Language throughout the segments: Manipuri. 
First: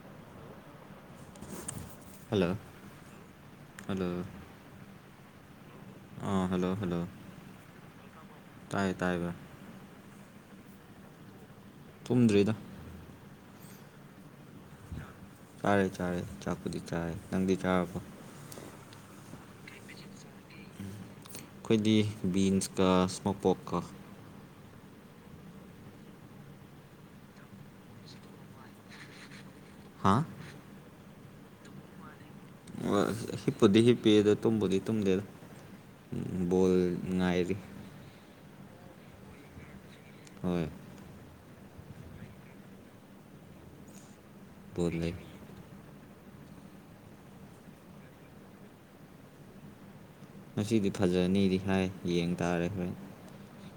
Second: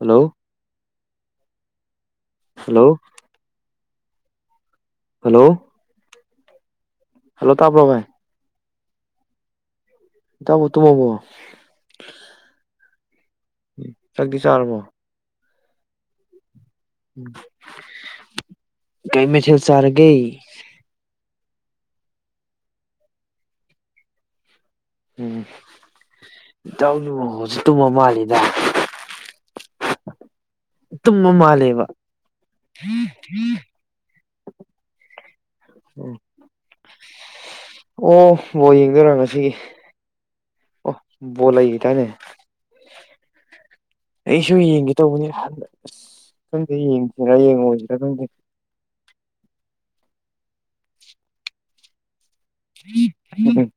hello hello hello hello hello ꯑꯥ ꯍꯜꯂꯣ ꯍꯜꯂꯣ ꯍꯜꯂꯣ ꯇꯥꯕ꯭ꯔꯣ ꯚꯥꯏ ꯇꯥꯏꯌꯦ ꯇꯥꯏꯌꯦ ꯚꯥꯢ ꯏꯇꯥꯢꯕꯨ ꯇꯨꯝꯃꯕꯣ ꯇꯨꯝꯗ꯭ꯔꯤꯗ ꯆꯥꯛꯇꯤ ꯆꯔꯕꯣ ꯆꯥꯔꯦ ꯆꯥꯔꯦ ꯆꯥꯛꯄꯨꯗꯤ ꯆꯥꯔꯦ ꯅꯪꯗꯤ ꯆꯔꯕꯣ ꯀꯩ ꯃꯊꯦꯜ ꯆꯥꯔꯒꯦ ꯑꯩꯈꯣꯏꯗꯤ ꯕꯤꯟꯁꯀ ꯏꯁꯃꯣꯛꯄꯣꯛꯀ ꯎꯝ ꯏꯇꯥꯎꯒꯤ ꯃꯈꯣꯟꯁꯦ ꯇꯨꯝꯃ ꯃꯥꯜꯂꯤꯗ ꯍꯥꯥ ꯇꯝꯃꯥ ꯃꯥꯂꯦꯕ ꯍꯤꯞꯄꯨꯗꯤ ꯍꯤꯞꯄꯤ ꯇꯨꯝꯕꯨꯗꯤ ꯇꯨꯝꯗꯦꯗ ꯎꯝ ꯕꯣꯜ ꯉꯥꯏꯔꯤ ꯑꯣ ꯕꯣꯜ ꯌꯦꯡꯗꯣꯏꯔꯥ ꯉꯁꯤ ꯍꯣꯏ ꯑꯣ ꯕꯣꯠ ꯂꯩꯔꯤꯗꯥꯢꯅꯦ ꯑꯩꯁꯨ ꯕꯣꯜ ꯌꯦꯡꯒꯦ ꯂꯩ ꯇꯧꯕꯅꯦ ꯑꯁ ꯈꯪꯗꯦ ꯌꯦꯡꯁꯤꯔꯥ ꯌꯦꯡꯉꯣꯏꯁꯤꯔꯥ ꯈꯪꯗꯦ ꯉꯁꯤꯗꯤ ꯐꯖꯅꯤꯗꯤ ꯍꯥꯏ ꯌꯦꯡ ꯇꯥꯔꯦ ꯍꯣꯏ ꯎꯝ [inaudible]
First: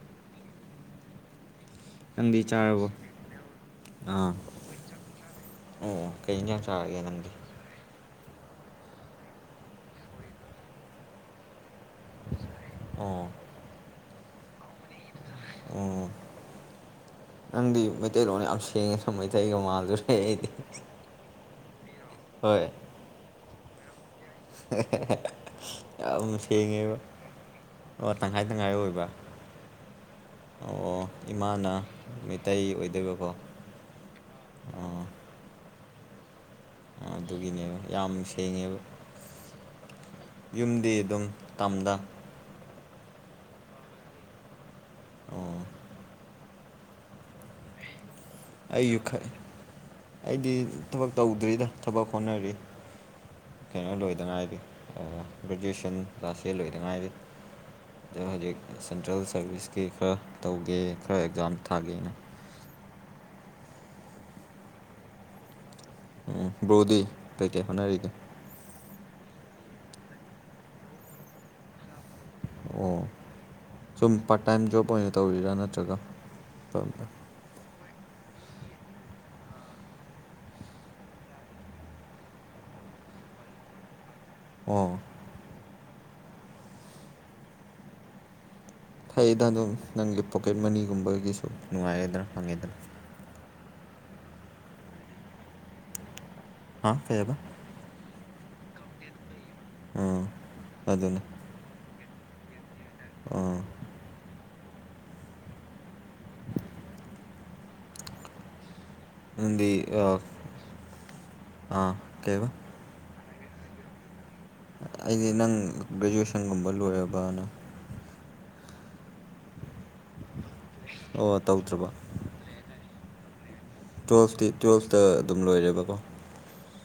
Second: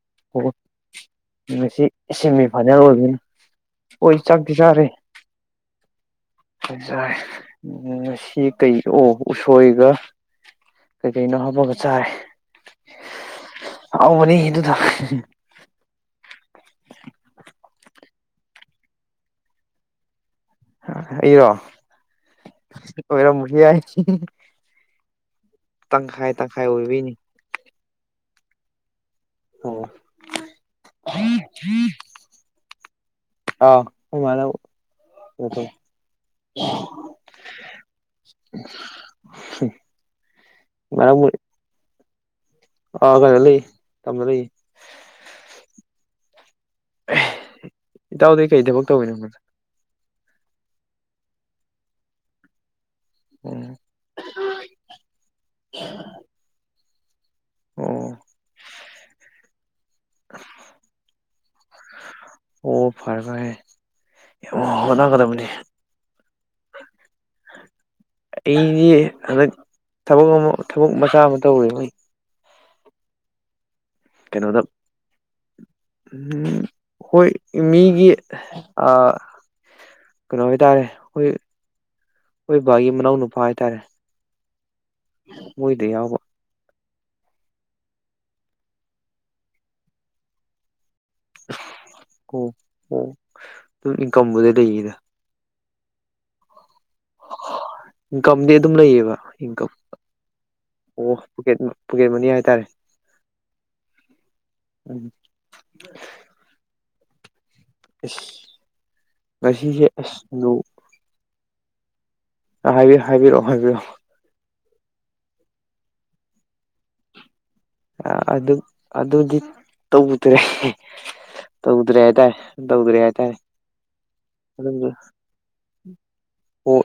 ꯃꯁꯤ ꯅꯪꯗꯤ ꯁꯦꯃꯤꯐꯥꯏꯅꯦꯜ ꯆꯥꯔꯕꯣ ꯑꯣꯏꯕꯅꯤ ꯍꯣꯏ ꯑꯥ ꯆꯥꯛꯇꯤ ꯆꯥꯔꯦ ꯑꯣ ꯑꯣ ꯀꯩ ꯌꯦꯟꯁꯥꯡ ꯆꯥꯔꯒꯦ ꯐꯖꯔꯦ ꯅꯪꯗꯤ ꯉꯁꯤ ꯀꯩ ꯑꯣ ꯎꯁꯣꯏꯒ ꯀꯩꯀꯩꯅꯣ ꯍꯥꯞꯄꯒ ꯆꯥꯔꯦ ꯑꯣ ꯍꯥꯎꯕꯅꯤ ꯑꯗꯨꯗꯣ ꯑꯣ [inaudible] ꯅꯪꯗꯤ ꯃꯩꯇꯩꯂꯣꯟ ꯌꯥꯝ ꯁꯦꯡꯉꯦ ꯃꯩꯇꯩꯒ ꯃꯥꯜꯂꯨꯔꯦ ꯑꯩꯗꯤ ꯑꯩꯔꯣ ꯍꯣꯏ ꯑꯣꯏꯔꯝꯕꯁꯨ ꯌꯥꯢ ꯌꯥꯝ ꯇꯪꯈꯥꯏ ꯁꯦꯡꯉꯦꯕ ꯑꯣꯏꯕꯩꯅꯤ ꯑꯣ ꯇꯪꯈꯥꯏ ꯇꯪꯈꯥꯏ ꯑꯣꯏꯕ ꯑꯣ ꯑꯣ ꯑꯥ ꯏꯃꯥꯅ ꯃꯩꯇꯩ ꯑꯣꯏꯗꯣꯏꯕꯀꯣ ꯑꯥ ꯈꯣꯢ ꯃꯥꯅ ꯑꯣ [unintelligible] ꯑꯗꯨꯒꯤꯅꯦꯕ ꯌꯥꯝ ꯁꯦꯡꯉꯦꯕ ꯌꯨꯝꯗꯤ ꯑꯗꯨꯝ ꯃꯔꯛ ꯇꯝꯗ ꯑꯥ ꯀꯩꯅꯣ ꯂꯩꯌꯦ ꯇꯝꯗ ꯂꯩꯌꯦ ꯑꯣ ꯏꯇꯥꯎꯗꯤ ꯀꯩ ꯊꯕꯛ ꯑꯩꯁꯨ ꯇꯧꯋꯤꯅꯣ ꯎꯝ ꯈꯛ ꯑꯩꯗꯤ ꯊꯕꯛ ꯇꯧꯗ꯭ꯔꯤꯗ ꯊꯕꯛ ꯍꯣꯠꯅꯔꯤ ꯀꯩꯅꯣ ꯂꯣꯏꯗ ꯉꯥꯏꯔꯤ ꯒ꯭ꯔꯦꯖꯨꯋꯦꯁꯟ ꯂꯥꯁ ꯌꯤꯢꯔ ꯂꯣꯏꯗ ꯉꯥꯏꯔꯤ ꯑꯣ ꯑꯗꯨꯅ ꯍꯧꯖꯤꯛ ꯁꯦꯟꯇ꯭ꯔꯦꯜ ꯁꯥꯔꯚꯤꯁꯀꯤ ꯈꯔ ꯇꯧꯒꯦ ꯈꯔ ꯑꯦꯛꯖꯥꯝ ꯊꯥꯒꯦꯅ ꯑꯣ ꯐꯔꯦ ꯐꯔꯦ ꯍꯣꯠꯅꯒꯗꯕꯅꯤ ꯎꯝ ꯕ꯭ꯔꯣꯗꯤ ꯀꯩꯀꯩ ꯍꯣꯠꯅꯔꯤꯒꯦ ꯑꯩꯗꯤ ꯍꯟꯗꯛ ꯊꯕꯛ ꯑꯃ ꯊꯕꯛ ꯃꯆꯥ ꯑꯃ ꯇꯧꯔꯦ ꯑꯣ ꯁꯨꯝ ꯄꯥꯠ ꯀꯩꯅꯣꯗ ꯇꯥꯏꯝ ꯖꯣꯕ ꯑꯣꯏꯅ ꯇꯧꯔꯤꯔꯥ ꯅꯠꯇ꯭ꯔꯒ ꯎꯝ ꯊ ꯍꯣꯏ ꯃꯤꯒꯤ ꯑꯥ ꯀꯩꯅꯣ ꯍꯣꯢꯇꯥꯔꯦ ꯑꯩꯈꯣꯏ ꯑꯩꯈꯣꯏ ꯕꯥꯒꯤ ꯃꯅꯥꯎ ꯅꯨꯄꯥ ꯍꯥꯏꯇꯥꯔꯦ ꯑꯣ ꯃꯣꯢꯗ ꯌꯥꯎꯕ ꯐꯩꯗ ꯑꯗꯨꯝ ꯅꯪꯒꯤ ꯄꯣꯀꯦꯠ ꯃꯅꯤꯒꯨꯝꯕꯒꯤꯁꯨ ꯅꯨꯡꯉꯥꯏꯔꯦꯗꯅ ꯑꯣ ꯐꯪꯉꯦꯗꯅ ꯑꯣ ꯑꯗꯨꯝ ꯢꯟꯀꯝꯕꯨꯗꯤ ꯂꯩꯗ ꯍꯥꯥ ꯀꯩꯑꯕ ꯏꯟꯀꯝꯗꯤ ꯑꯗꯨꯝ ꯂꯩꯌꯦꯕ ꯏꯟꯀꯝ ꯑꯥ ꯑꯣ ꯑꯗꯨꯅꯦ ꯄꯣꯀꯦꯠ ꯃ ꯄꯣꯀꯦꯠ ꯃꯅꯤ ꯍꯥꯏꯇꯥꯔꯦ ꯑꯣ ꯎꯝ ꯢꯁ ꯅꯪꯗꯤ ꯉꯁꯤꯁꯦ ꯑꯥ ꯑꯁ ꯅꯣ ꯑꯥ ꯀꯩꯕ ꯍꯥꯏꯕꯤ ꯍꯥꯏꯕꯤꯔꯛꯑꯣ ꯍꯥꯏꯕꯤꯔꯛꯑꯣ ꯑꯩꯗꯤ ꯅꯪ ꯒ꯭ꯔꯦꯖꯨꯦꯁꯟꯒꯨꯝꯕ ꯂꯣꯏꯔꯕꯅ ꯑꯗꯨ ꯑꯗꯨꯗꯤ ꯇꯧꯗ꯭ꯔꯦ ꯑꯣ ꯇꯧꯗ꯭ꯔꯕ ꯇꯧꯗ꯭ꯔꯦ ꯍꯥꯏꯇꯥꯔꯦ ꯇꯧꯗ꯭ꯔꯦ ꯍꯥꯏꯇꯥꯔꯦ ꯇꯨꯋꯦꯜꯐꯇꯤ ꯇꯨꯋꯜꯐꯇ ꯑꯗꯨꯝ ꯂꯣꯏꯔꯦꯕꯀꯣ ꯑꯣ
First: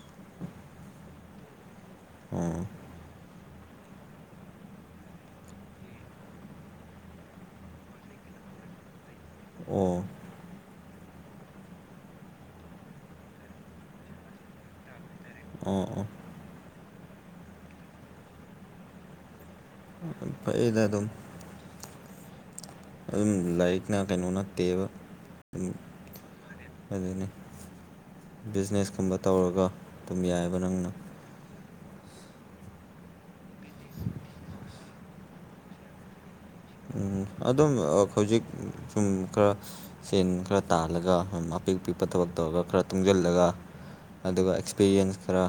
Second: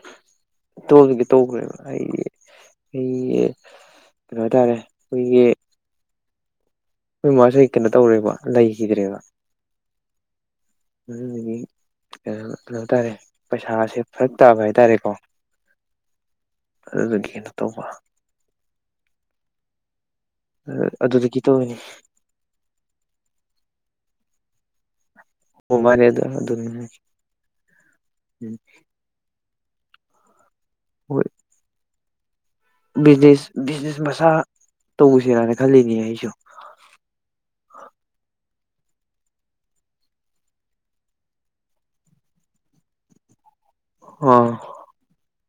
ꯇꯧꯋꯦꯄꯇꯒꯤ ꯇꯧꯈ꯭ꯔꯦꯕ ꯑꯩ ꯑꯣ ꯑꯩ ꯀꯩꯅꯣ ꯍꯥꯏꯇꯥꯔꯦ ꯑꯩꯈꯣꯏꯒꯤ ꯑꯈꯣꯢ ꯃꯥꯖꯦ ꯀꯩꯅꯣ ꯇꯧꯔꯦꯕ ꯂꯩꯈꯤꯗ꯭ꯔꯦꯕ ꯑꯣ... ꯑꯗꯨꯗꯨꯒꯤ ꯀꯩꯅꯣ ꯍꯥꯏꯇꯥꯔꯦ ꯄꯩꯁꯥꯁꯦ ꯐꯔꯛ ꯇꯥꯕ ꯍꯥꯏꯇꯥꯔꯦꯀꯣ ꯑꯣ ꯑꯣ ꯑꯗꯨꯗꯨꯒꯤ ꯀꯩꯅꯣ ꯇꯧꯕ ꯐꯩꯗ ꯑꯗꯨꯝ ꯑꯗꯨꯗꯒꯤ ꯇꯧꯋꯤꯅꯦ ꯑꯗꯨꯝ ꯂꯥꯏꯔꯤꯛꯅ ꯀꯩꯅꯣ ꯅꯠꯇꯦꯕ ꯎꯝ ꯑꯣ ꯃꯥꯅꯦ ꯑꯗꯨ ꯑꯗꯨꯅꯤ ꯑꯗꯨꯅꯦ ꯕꯤꯖꯤꯅꯦꯁꯀꯨꯝꯕ ꯇꯧꯔꯒ ꯑꯗꯨꯝ ꯌꯥꯏꯑꯦꯕ ꯅꯪꯅ ꯍꯣꯏ ꯕꯤꯖꯤꯁ ꯕꯤꯖꯤꯅꯦꯁ ꯃꯁꯥ ꯇꯧꯁꯤꯔꯅ ꯈꯜꯂꯤꯅꯦ ꯑꯩꯁꯨ ꯎꯝ ꯑꯗꯨꯝ ꯍꯧꯖꯤꯛ ꯁꯨꯝ ꯈꯔ ꯁꯦꯟ ꯈꯔ ꯇꯥꯜꯂꯒ ꯑꯄꯤꯛ ꯑꯄꯤꯛꯄ ꯊꯕꯛ ꯇꯧꯔꯒ ꯈꯔ ꯇꯨꯡꯖꯜꯂꯒ ꯑꯗꯨꯒ ꯑꯥ ꯑꯦꯛꯁꯄꯤꯔꯤꯌꯦꯟꯁ ꯈꯔ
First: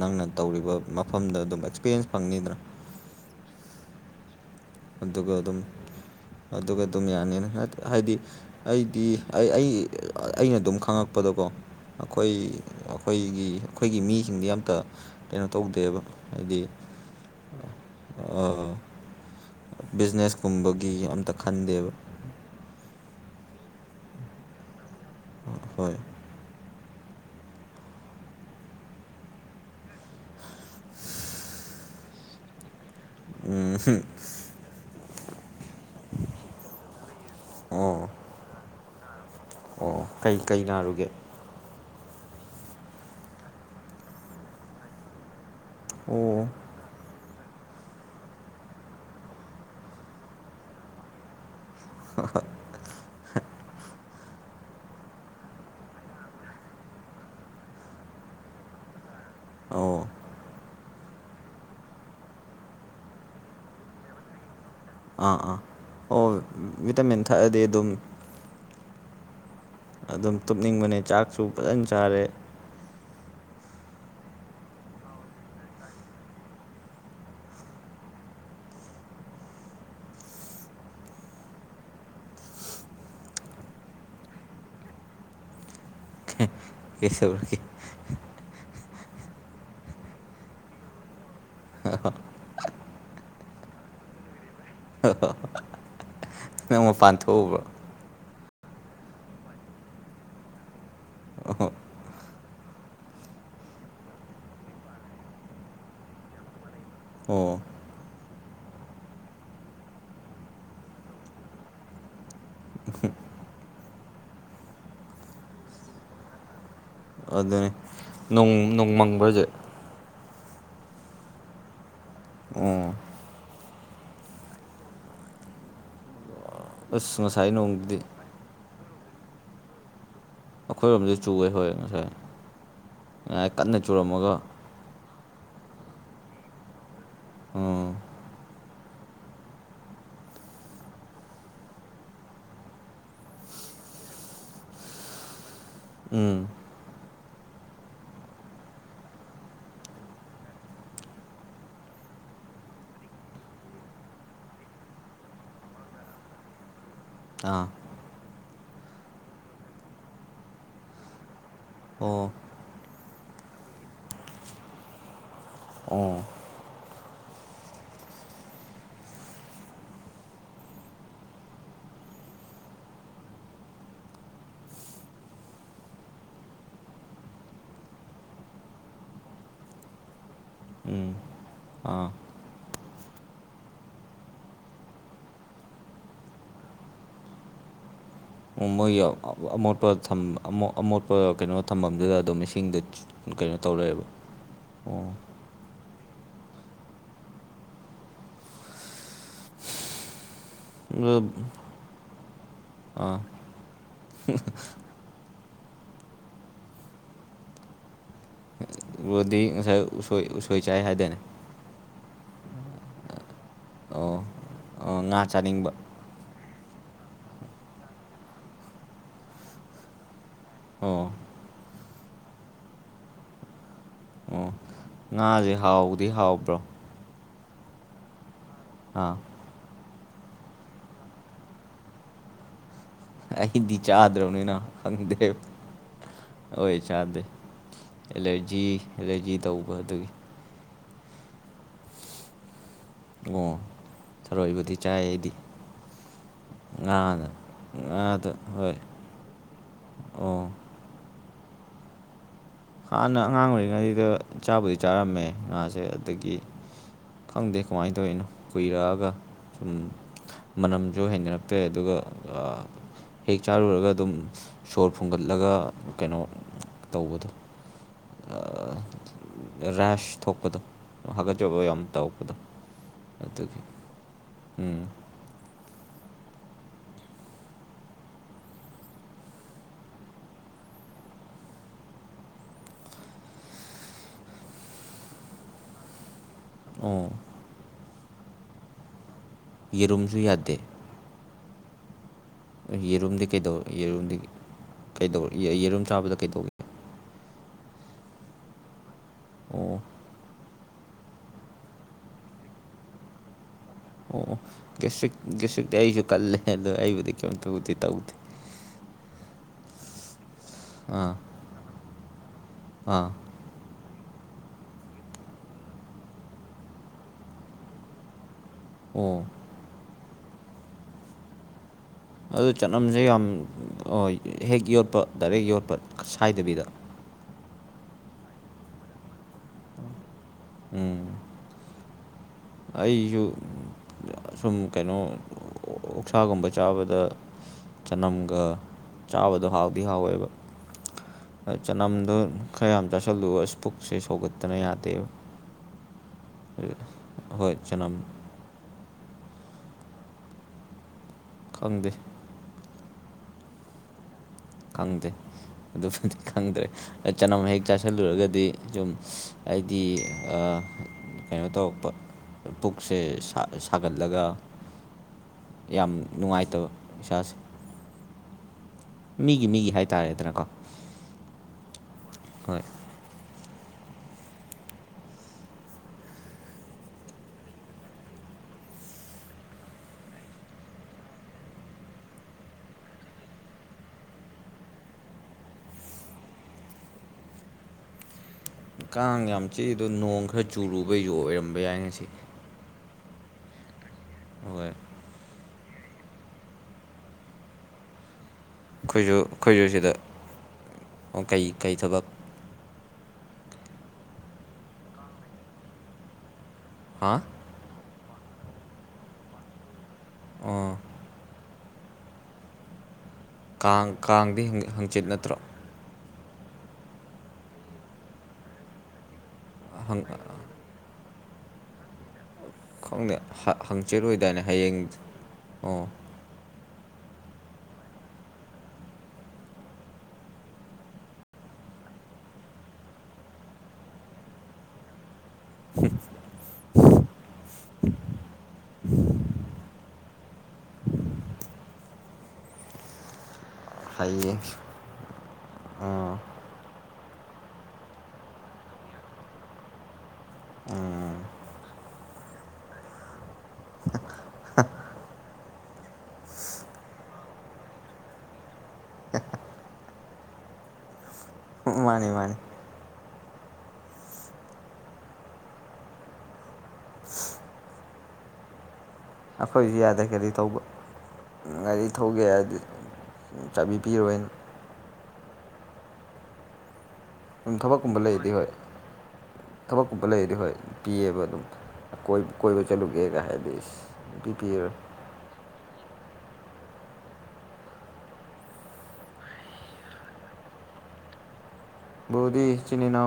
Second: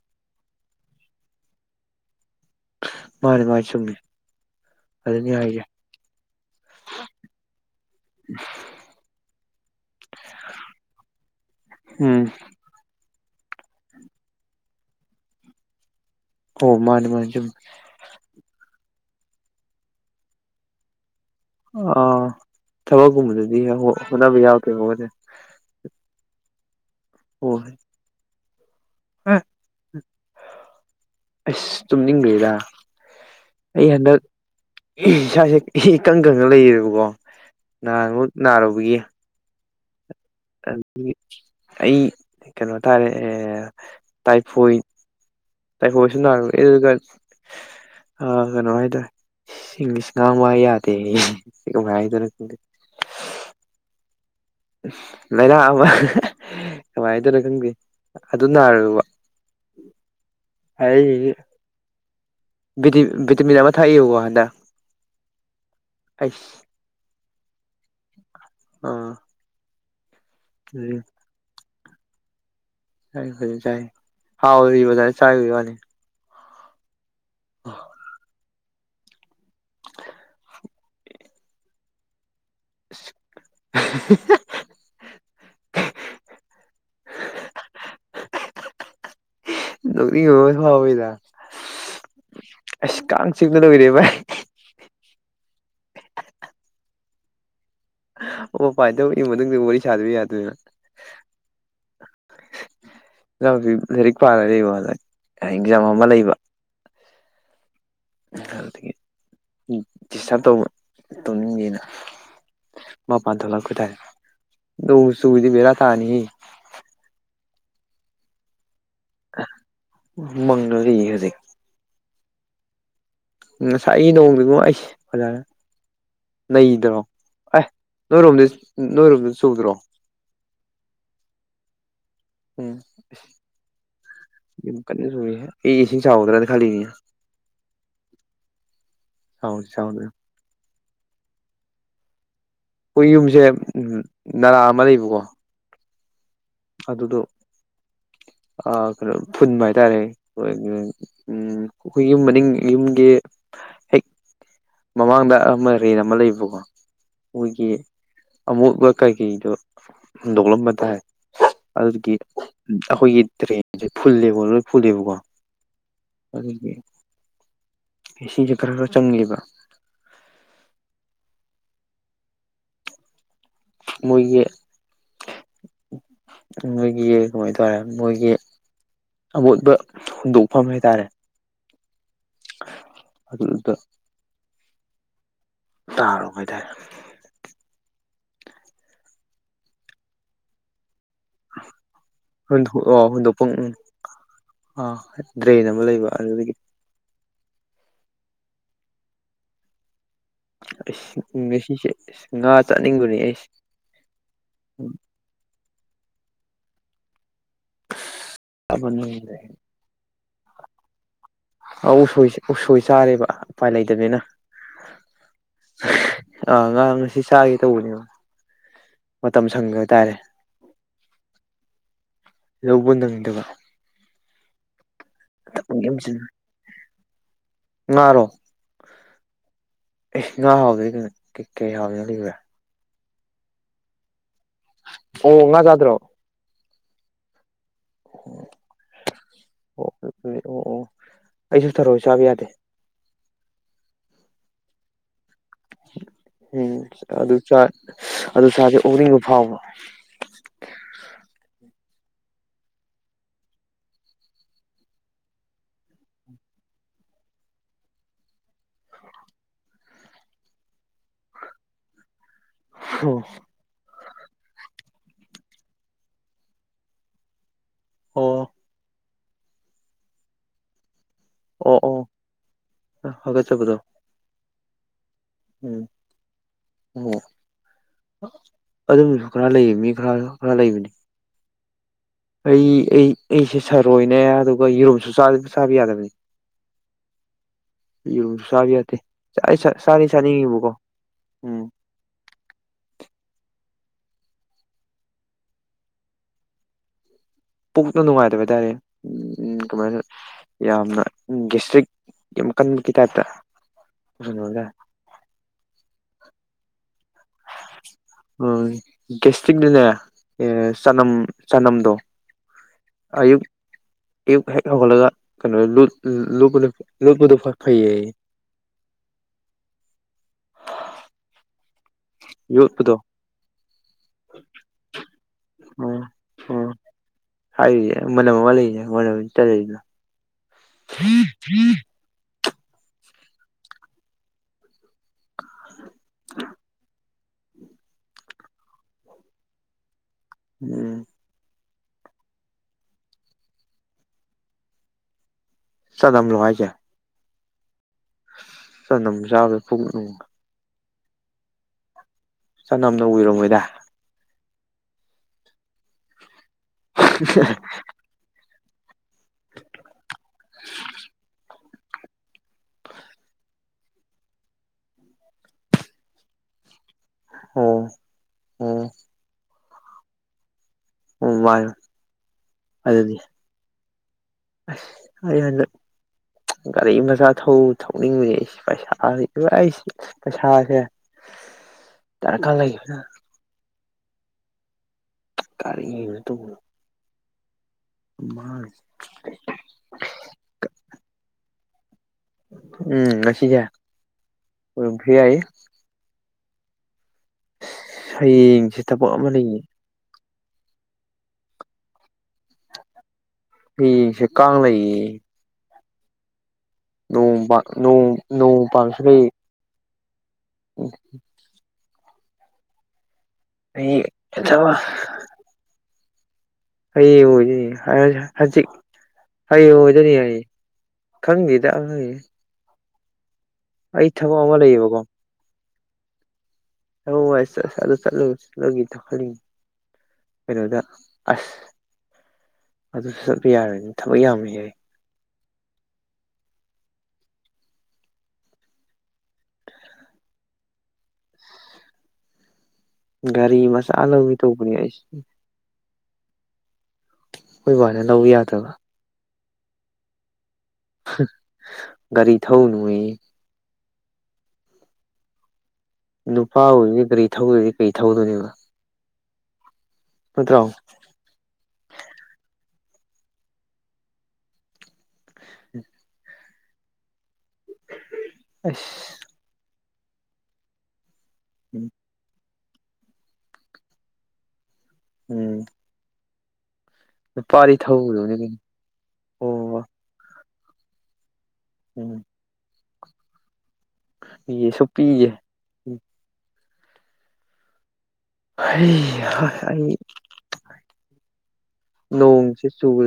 ꯅꯪꯅ ꯇꯧꯔꯤꯕ ꯃꯐꯝꯗ ꯑꯗꯨꯝ ꯑꯦꯛꯁꯄꯤꯔꯤꯟꯁ ꯐꯪꯅꯤꯗꯅ ꯃꯥꯅꯦ ꯃꯥꯥ ꯆꯨꯝꯃꯦ ꯑꯗꯨꯅꯤ ꯑꯗꯨꯒ ꯑꯗꯨꯝ ꯍꯥꯏꯁꯦ ꯑꯗꯨꯒ ꯑꯗꯨꯝ ꯌꯥꯅꯤꯅ ꯍꯥꯏꯗꯤ ꯑꯩꯗꯤ ꯑꯩ ꯑꯩ ꯑꯩꯅ ꯑꯗꯨꯝ ꯈꯪꯉꯛꯄꯗꯀꯣ ꯎꯝ ꯑꯈꯣꯏ ꯑꯈꯣꯏꯒꯤ ꯑꯈꯣꯏꯒꯤ ꯃꯤꯁꯤꯡꯗꯤ ꯑꯝ ꯀꯩꯅꯣ ꯇꯧꯗꯦꯕ ꯍꯣ ꯃꯥꯅꯦ ꯃꯥꯅꯦ ꯆꯨꯝꯃꯦ ꯑꯥ... ꯕꯤꯖꯤꯅꯦꯁ ꯀꯨꯝꯕꯒꯤ ꯑꯝꯇ ꯈꯟꯗꯦꯕ ꯑ ꯊꯕꯛꯀꯨꯝꯕꯗꯨꯗꯤ ꯍꯣꯠꯅꯕ ꯌꯥꯎꯔꯕ [unintelligible] ꯑꯍꯣꯏ [unintelligible] ꯑꯁ ꯇꯨꯝꯅꯤꯡꯒ꯭ꯔꯦꯗ ꯑꯩ ꯍꯟꯗꯛ ꯏꯁꯥꯖꯦ ꯏꯀꯪ ꯀꯪꯉ ꯂꯩꯦꯕꯀꯣ ꯑꯣ ꯅꯍꯥꯟꯃꯨꯛ ꯅꯥꯔꯨꯕꯒꯤ ꯑꯣ ꯀꯩ ꯀꯩ ꯅꯥꯔꯨꯒꯦ ꯑꯗꯨꯒꯤ ꯑꯩ ꯀꯩꯅꯣ ꯇꯥꯔꯦ ꯇꯥꯏꯐꯣꯏꯠ ꯑꯣ [unintelligible] ꯑ ꯀꯩꯅꯣ ꯍꯥꯏꯗꯣꯔꯦ ꯏꯪꯂꯤꯁ ꯉꯥꯡꯕ ꯌꯥꯗꯦ [unintelligible] ꯂꯩꯅꯥ ꯑꯃ ꯀꯃꯥꯏꯗꯣꯏꯅꯣ ꯈꯪꯗꯦ ꯑꯗꯨ ꯅꯥꯔꯨꯕ ꯑꯧ [unintelligible] ꯕꯤꯗꯤ ꯕꯤꯇꯃꯤꯟ ꯑꯃ ꯊꯥꯛꯏꯀꯣ ꯍꯟꯗꯛ ꯑꯥ ꯑꯥ ꯑꯣ ꯑꯩꯁ ꯚꯤꯇꯥꯃꯤꯟ ꯊꯛꯑꯗꯤ ꯑꯗꯨꯝ ꯑꯥ ꯑꯗꯨꯝ ꯇꯨꯞꯅꯤꯡꯕꯅꯦ ꯎꯝ ꯆꯥꯛꯁꯨ ꯐꯖꯅ ꯆꯥꯔꯦ ꯆꯥꯏ ꯐꯖꯟ ꯆꯥꯢ [unintelligible] ꯆꯥꯒꯤꯕꯩ ꯋꯥꯅꯤ [inaudible] [unintelligible] ꯀꯩꯁꯧꯔꯒꯦ ꯅꯨꯛꯅꯤꯡꯕ ꯐꯥꯎꯋꯤꯗ ꯑꯦꯁ ꯀꯥꯡ ꯆꯤꯛꯄꯗ ꯂꯣꯢꯔꯦ ꯚꯥꯏ ꯑꯣ ꯅꯪ ꯃꯄꯥꯟ ꯊꯣꯛꯎꯕ꯭ꯔꯣ [unintelligible] ꯑꯣꯍꯣ ꯢꯅꯥꯎꯖꯨ ꯂꯥꯢꯔꯤꯛ ꯄꯥꯅꯔꯤ ꯑꯦꯛꯖꯥꯝ ꯑꯃ ꯂꯩꯕ ꯑꯣ ꯑꯗꯨꯗꯒꯤ ꯗꯤꯁꯇꯔꯕ ꯇꯧꯕ ꯇꯧꯅꯤꯡꯗꯦꯅ ꯃꯥꯄꯥꯟ ꯊꯣꯛꯂꯛꯄꯇꯥꯏ ꯅꯣꯡꯆꯨꯔꯗꯤ ꯕꯦꯔꯥ ꯇꯥꯅꯤ ꯑꯗꯨꯅꯦ ꯅꯣꯡ ꯅꯣꯡ ꯃꯪ ꯃꯪꯂ ꯂꯩꯌꯦ ꯍꯧꯖꯤꯛ ꯑꯣ ꯉꯁꯥꯏꯒꯤ ꯅꯣꯡꯗꯤꯉꯣ ꯑꯩꯁ ꯐꯖꯔꯦ ꯅꯩꯗ꯭ꯔꯣ ꯑꯁ ꯉꯁꯥꯏ ꯑꯦ ꯅꯣꯡꯗꯤ ꯅꯣꯏꯔꯣꯝꯗ ꯅꯣꯏꯔꯣꯝꯗ ꯆꯨꯗ꯭ꯔꯣ ꯑꯩꯈꯣꯏꯔꯣꯝꯗ ꯆꯨꯋꯦ ꯍꯣꯏ ꯉꯁꯥꯏ ꯉꯥꯏ ꯀꯟꯅ ꯆꯨꯔꯝꯃꯒ ꯌꯥꯝ ꯀꯟꯅ ꯆꯨꯔꯤꯍꯦ ꯑꯩ ꯏꯁꯤꯡ ꯆꯥꯎꯒꯗ꯭ꯔꯥꯅ ꯈꯜꯂꯤꯅꯤ ꯑꯣ [unintelligible] ꯑꯩꯈꯣꯏ ꯌꯨꯝꯖꯦ ꯅꯂꯥ ꯑꯃ ꯂꯩꯕꯀꯣ ꯎꯝ ꯑꯗꯨꯗꯣ ꯑ ꯀꯩꯅꯣ ꯐꯨꯟꯕ ꯍꯥꯏꯇꯥꯔꯦ ꯍꯣꯏ ꯎꯝ ꯑꯩꯈꯣꯏ ꯌꯨꯝ ꯃꯅꯤꯡ ꯌꯨꯝꯒꯤ ꯍꯦꯛ ꯃꯃꯥꯡꯗ ꯑꯃ ꯔꯦꯟ ꯑꯃ ꯂꯩꯕꯀꯣ ꯑꯥ ꯑꯩꯈꯣꯏꯒꯤ ꯑꯃꯣꯠꯕ ꯀꯩꯀꯩꯗꯣ ꯍꯨꯟꯗꯣꯛꯂꯝꯕ ꯇꯥꯏ ꯑꯗꯨꯒꯤ ꯑꯣ ꯑꯩꯈꯣꯏꯒꯤ ꯇ꯭ꯔꯦꯟꯖꯦ ꯐꯨꯜꯂꯦꯕ ꯂꯣꯏ ꯐꯨꯜꯂꯦꯕꯀꯣ ꯎꯝ ꯑꯗꯨꯒꯤ ꯏꯁꯤꯡꯁꯦ ꯈꯔ ꯈꯔ ꯆꯪꯒꯤꯕ ꯃꯣꯏꯒꯤ ꯅꯣꯏꯒꯤ ꯀꯃꯥꯏ ꯇꯧꯔꯦ ꯃꯣꯏꯒꯤ ꯑꯃꯣꯠꯄ ꯍꯣꯡꯟꯗꯣꯛ ꯐꯝ ꯍꯥꯏꯇꯥꯔꯦ ꯎꯝ ꯑꯥ ꯑꯗꯨꯗ ꯇꯥꯔꯣ ꯕꯔꯥꯗꯔ ꯃꯣꯏ ꯑꯃꯣꯠꯄ ꯊꯝꯕ ꯑꯃꯣ ꯑꯃꯣꯠꯄ ꯀꯩꯅꯣ ꯊꯝꯚꯝꯗꯨꯗ ꯑꯗꯨꯝ ꯏꯁꯤꯡꯗ ꯑꯣ ꯍꯨꯟꯗꯣꯛꯐꯝ ꯀꯩꯅꯣ ꯎꯝ ꯇꯧ ꯂꯩꯔꯦꯕ ꯑꯥ ꯑꯣ ꯗ꯭ꯔꯦꯟ ꯑꯃ ꯂꯩꯕ ꯑꯗꯨꯗꯒꯤ ꯑꯁ ꯑꯗꯨ ꯉꯁꯤꯁꯦ ꯑꯁ ꯉꯥ ꯆꯥꯅꯤꯡꯕꯅꯤ ꯑꯥ ꯑꯩꯁ [unintelligible] ꯅꯪꯗ꯭ꯔꯦ ꯗꯤ ꯎꯁꯣꯏ ꯎ ꯎꯁꯣꯏ ꯆꯥꯏ ꯍꯥꯏꯗꯅ ꯑꯧ ꯎꯁ ꯎꯁꯣꯏ ꯆꯥꯔꯦꯕ ꯎꯄꯥꯏ ꯂꯩꯇꯕꯅꯤꯅ ꯑꯣ ꯑꯣ ꯉꯥ ꯆꯥꯅꯤꯡꯕ ꯑꯥ ꯉꯥ ꯉꯁꯤ ꯆꯥꯒꯦ ꯇꯧꯕꯅꯦꯕ ꯃꯇꯝ ꯁꯪ ꯍꯥꯏꯇꯥꯔꯦ ꯑꯣ ꯂꯧꯕ ꯅꯪꯗꯕ ꯉꯥꯖꯦ ꯊꯕꯛ ꯌꯥꯝ ꯍꯥꯎꯕꯗꯤ ꯆꯤꯟ ꯍꯥꯎꯕ꯭ꯔꯣ ꯉꯥꯔꯣ ꯍꯥꯥ ꯑꯦ ꯉꯥ ꯍꯥꯎꯗꯗꯤ ꯀꯩ ꯀꯩ ꯍꯥꯎꯅ ꯂꯩꯕ꯭ꯔꯥ ꯑꯤꯗꯤ ꯆꯥꯗꯔꯥꯕꯅꯤꯅ ꯈ ꯈ ꯉꯒꯤ ꯗ ꯑꯣ ꯉꯥ ꯆꯥꯗ꯭ꯔꯣ ꯑꯣꯏ ꯆꯥꯗ ꯑꯦꯂꯔꯖꯤ ꯑꯦꯂꯔꯖꯤ ꯇꯧꯕ ꯑꯣ ꯑꯗꯨꯒꯤ ꯑꯣ ꯑꯣ ꯑꯩꯖꯨ ꯊꯔꯣꯢ ꯆꯥꯕ ꯌꯥꯗꯦ ꯑꯣ ꯊꯔꯣꯏꯕꯨꯗꯤ ꯆꯥꯏ ꯑꯩꯗꯤ ꯎꯝ ꯉꯥꯅ ꯑꯗꯨ ꯉꯥꯗ ꯑꯗꯨ ꯁꯥꯥꯁꯦ ꯍꯣꯏ ꯎꯅꯤꯡꯕ ꯐꯥꯎꯕ ꯑꯣ ꯍꯥꯟꯅ ꯑꯉꯥꯡ ꯑꯣꯏꯔꯤꯉꯩꯗꯨꯗ ꯆꯥꯕꯨꯗꯤ ꯆꯥꯔꯝꯃꯦ ꯉꯥꯁꯦ ꯑꯗꯒꯤ ꯈꯪꯗꯦ ꯀꯃꯥꯏꯅ ꯇꯧꯔꯤꯅꯣ ꯀꯨꯏꯔꯛꯑꯒ ꯎꯝ ꯃꯅꯝꯖꯨ ꯍꯩꯅꯔꯛꯇꯦ ꯑꯗꯨꯒ ꯍꯦꯛ ꯆꯥꯔꯨꯔꯒ ꯑꯗꯨꯝ ꯁꯣꯔ ꯐꯨꯟꯒꯠꯂꯒ ꯀꯩꯅꯣ ꯇꯧꯕꯗꯣ ꯑꯣ ꯔꯦꯁ ꯊꯣꯛꯄꯗꯣ ꯍꯥꯒꯠ ꯕ ꯑꯣ ꯌꯥꯝ ꯑꯣ ꯑꯣ ꯇꯧꯕꯗꯣ ꯑꯗꯨꯒꯤ ꯍꯥꯒꯠꯆꯕꯗꯣ ꯎꯝ ꯎꯝ ꯑꯣ ꯑꯗꯨꯝꯁꯨ ꯈꯔ ꯂꯩꯌꯦ ꯃꯤ ꯈꯔ ꯈꯔ ꯂꯩꯕꯅꯤ ꯑꯩ ꯑꯩ ꯑꯩꯁꯦ ꯁꯔꯣꯏꯅꯦ ꯑꯗꯨꯒ ꯌꯦꯔꯨꯝꯁꯨ ꯆꯥꯕ ꯌꯥꯗꯕꯕꯤꯅꯤ ꯑꯣ ꯌꯨ ꯆꯥꯒꯦ ꯌꯥꯗꯦ ꯆꯥꯗꯤ ꯌꯦꯔꯨꯝꯁꯨ ꯌꯥꯗꯦ ꯆꯥꯅꯤꯡꯉꯤꯕꯀꯣ ꯎꯝ ꯌꯦꯔꯨꯝꯗꯤ ꯀꯩꯗꯧ ꯌꯦꯔꯨꯝꯗꯤ ꯀꯩꯗꯧ ꯌꯦꯔꯨꯝ ꯆꯥꯕꯗ ꯀꯩꯗꯧꯏ ꯄꯨꯛꯅ ꯅꯨꯡꯉꯥꯏꯇꯕ ꯍꯥꯏꯇꯥꯔꯦ ꯎꯪ ꯑꯣ ꯀꯃꯥꯏꯅ ꯌꯥꯝꯅ ꯎꯝ ꯒꯦꯁꯇ꯭ꯔꯤꯛꯀꯤ ꯌꯥꯝ ꯀꯟꯕꯒꯤ ꯇꯥꯏꯞꯇ ꯑꯣ ꯑꯣ ꯚ꯭ꯌꯥꯁꯇ꯭ꯔꯤꯛ ꯚ꯭ꯌꯥꯁꯇ꯭ꯔꯤꯛꯇꯤ ꯑꯩꯁꯨ ꯀꯜꯂꯦ ꯑꯗꯣ ꯑꯩꯕꯨꯗꯤ ꯀꯩꯝꯇꯕꯨꯗꯤ ꯇꯧꯗꯦ ꯎꯝ ꯒꯦꯁꯇꯤꯛ ꯅ ꯅꯦ ꯑꯦ ꯆꯅꯝ ꯑꯥ ꯆꯅꯝꯗꯣ ꯑꯥ ꯑꯌꯨꯛ ꯑꯌꯨ ꯍꯦꯛ ꯍꯧꯒꯠꯂꯒ ꯀꯩꯅꯣ ꯂꯨꯠꯄꯗꯣ ꯐꯩ ꯍꯥꯏ ꯌꯦ ꯑꯣ ꯑꯗꯨ ꯌꯣꯠꯄꯗꯣ ꯆꯅꯝꯁꯦ ꯌꯥꯝ ꯍꯦꯛ ꯌꯣꯠꯄ ꯗꯥꯏꯔꯦꯛ ꯌꯣꯠꯄ ꯁꯥꯏꯗꯕꯤꯗ ꯍꯥꯏꯔꯤ [unintelligible] ꯎꯝ ꯑꯩꯁꯨ ꯑꯥꯁꯨꯝ ꯀꯩꯅꯣ ꯑꯣꯛꯁꯥꯒꯨꯝꯕ ꯆꯥꯕꯗ ꯆꯅꯝꯒ ꯆꯥꯕꯗꯣ ꯍꯥꯎꯗꯤ ꯍꯥꯎꯋꯦꯕ ꯎꯝ ꯆꯅꯝꯗꯣ ꯈꯔ ꯌꯥꯝ ꯆꯥꯥꯁꯜꯂꯨ ꯑꯁ ꯄꯨꯛꯁꯨ ꯁꯧꯒꯠꯇꯅ ꯌꯥꯗꯦꯕ ꯆꯅꯝꯂꯣ ꯍꯥꯏꯁꯦ ꯍꯣꯏ ꯆꯅꯝ ꯆꯅꯝ ꯆꯥꯕꯗ [unintelligible] ꯈꯪꯗꯦ ꯆꯅꯝꯅ ꯑꯣꯏꯔꯝꯃꯣꯏꯗ ꯈꯪꯗꯦ ꯑꯗꯨꯕꯨꯗꯤ ꯈꯪꯗ꯭ꯔꯦ ꯆꯅꯝ ꯍꯦꯛ ꯆꯥꯥꯁꯜꯂꯨꯔꯒꯗꯤ ꯁꯨꯝ ꯑꯩꯗꯤ ꯀꯩꯅꯣ ꯇꯧꯔꯛꯄ ꯄꯨꯛꯁꯦ ꯁꯥ ꯁꯥꯒꯠꯂꯒ ꯌꯥꯝ ꯅꯨꯡꯉꯥꯏꯇꯕ ꯏꯁꯥꯁꯦ ꯑꯣ ꯑꯣ ꯃꯤꯒꯤ ꯃꯤꯒꯤ ꯍꯥꯏꯇꯥꯔꯦꯗꯅꯀꯣ ꯑꯣ ꯋꯥꯏ ꯌꯣ ꯍꯣꯏ ꯑꯗꯨꯗꯤ ꯑꯔꯅ [unintelligible] ꯒꯥꯔꯤ ꯃꯆꯥ ꯊꯧ ꯊꯧꯅꯤꯡꯕꯅꯦ ꯑꯩꯁꯤ ꯄꯩꯁꯥ [unintelligible] ꯄꯩꯁꯥꯁꯦ ꯗꯔꯀꯥꯔ ꯂꯩ ꯀꯔꯤꯅ [unintelligible] ꯀꯥꯡ ꯌꯥꯝ ꯆꯤꯛꯏꯗꯣ ꯅꯣꯡ ꯈꯔ ꯆꯨꯔꯨꯕꯩꯁꯨ ꯑꯣꯏꯔꯝꯕ ꯌꯥꯏ ꯉꯁꯤ ꯎꯝ ꯉꯁꯤꯁꯦ ꯍꯣꯏ ꯑꯣꯏ ꯔꯣꯡ ꯁꯤ ꯌꯥꯏ ꯍꯌꯦꯡ ꯑꯩꯈꯣꯏꯁꯨ ꯑꯩꯈꯣꯏꯁꯨ ꯁꯤꯗ ꯀꯩ ꯀꯩ ꯊꯕꯛ ꯍꯌꯦꯡ ꯁꯦ ꯀꯥꯡ ꯂꯩꯌꯦ ꯍꯥ ꯅꯣꯡ ꯕꯥ ꯅꯣꯡ ꯅꯣꯡ ꯄꯥꯟꯕ ꯁꯤꯀꯩ ꯑꯣ ꯎꯝ ꯀꯥꯡ ꯀꯥꯡꯗꯤ ꯍꯌꯦꯡ ꯍꯪꯆꯤꯠ ꯅꯠꯇ꯭ꯔꯣ ꯍꯌꯦꯡ ꯑꯣꯏꯗꯣꯏꯅꯤ ꯍꯥꯏ ꯍꯪꯆꯤꯠ ꯍꯌꯦꯡ ꯑꯣꯏꯗꯣꯏꯅꯤ ꯍꯥꯏꯌꯦ ꯈꯪꯗꯦꯗꯥ [unintelligible] ꯈꯪꯗꯦ ꯍꯪꯆꯤꯠ ꯑꯣꯏꯗꯥꯏꯅꯦ ꯑꯃ ꯍꯌꯦꯡ ꯂꯩꯌꯦꯕꯀꯣ ꯑꯣ ꯍꯧ ꯆ ꯆꯂꯒ ꯇ [unintelligible] ꯀꯩꯅꯣꯗ ꯑꯁ ꯑꯗꯨꯁꯨ ꯆꯠꯄ ꯌꯥꯔꯣꯏꯅꯦ ꯊꯕꯛ ꯌꯥꯝꯃꯦ ꯍꯦ [unintelligible] [inaudible] ꯒꯥꯔꯤ ꯃꯆꯥ ꯂꯧꯒꯦ ꯍꯌꯦꯡ ꯇꯧꯕꯅꯦ ꯑꯩꯁꯦ ꯑꯣ ꯍꯣꯏ ꯋꯥꯅ ꯂꯧꯕ ꯌꯥꯗꯕ ꯑꯥ ꯍꯥ ꯒꯥꯔꯤ ꯊꯧꯅꯨꯌꯦ [unintelligible] ꯅꯨꯄꯥ ꯑꯣꯏꯔꯗꯤ ꯒꯥꯔꯤ ꯊꯧꯗ꯭ꯔꯗꯤ ꯀꯔꯤ ꯊꯧꯗꯣꯔꯤꯕ ꯅꯠꯇ꯭ꯔꯣ ꯎꯝ ꯃꯥꯅꯤ ꯃꯥꯅꯤ [unintelligible] ꯑꯁ ꯑꯩꯈꯣꯏꯗꯤ ꯌꯥꯗꯦ ꯒꯔꯤ ꯇꯧꯕ ꯒꯔꯤ ꯎꯝ ꯊꯧꯒꯦ ꯑꯗꯨ ꯆꯥꯕꯤ ꯄꯤꯔꯣꯏꯅ ꯎꯝ ꯗꯨꯝ ꯅꯨꯄꯥꯗꯤ ꯊꯕꯛꯀꯨꯝꯕ ꯂꯩꯗꯤ ꯊꯧꯒꯗꯕꯅꯤ ꯍꯣꯏ ꯀꯩꯅꯣ ꯑꯣ ꯊꯕꯛꯀꯨꯝꯕ ꯂꯩꯔꯗꯤ ꯍꯣꯏ ꯄꯤꯌꯦꯕ ꯑꯗꯨꯝ ꯑꯀꯣꯏ ꯎꯝ ꯀꯣꯏꯕ ꯆꯠꯂꯨꯒꯦꯒ ꯍꯥꯏꯗꯤ ꯏꯁ ꯁꯨꯡꯄꯤ ꯄꯤꯔꯔꯣꯏ [unintelligible] [unintelligible] ꯑꯩ ꯕ꯭ꯔꯣꯗꯤ ꯅꯣꯡꯁꯦ ꯏꯆꯤꯟ ꯆꯨ ꯏꯅꯥꯎ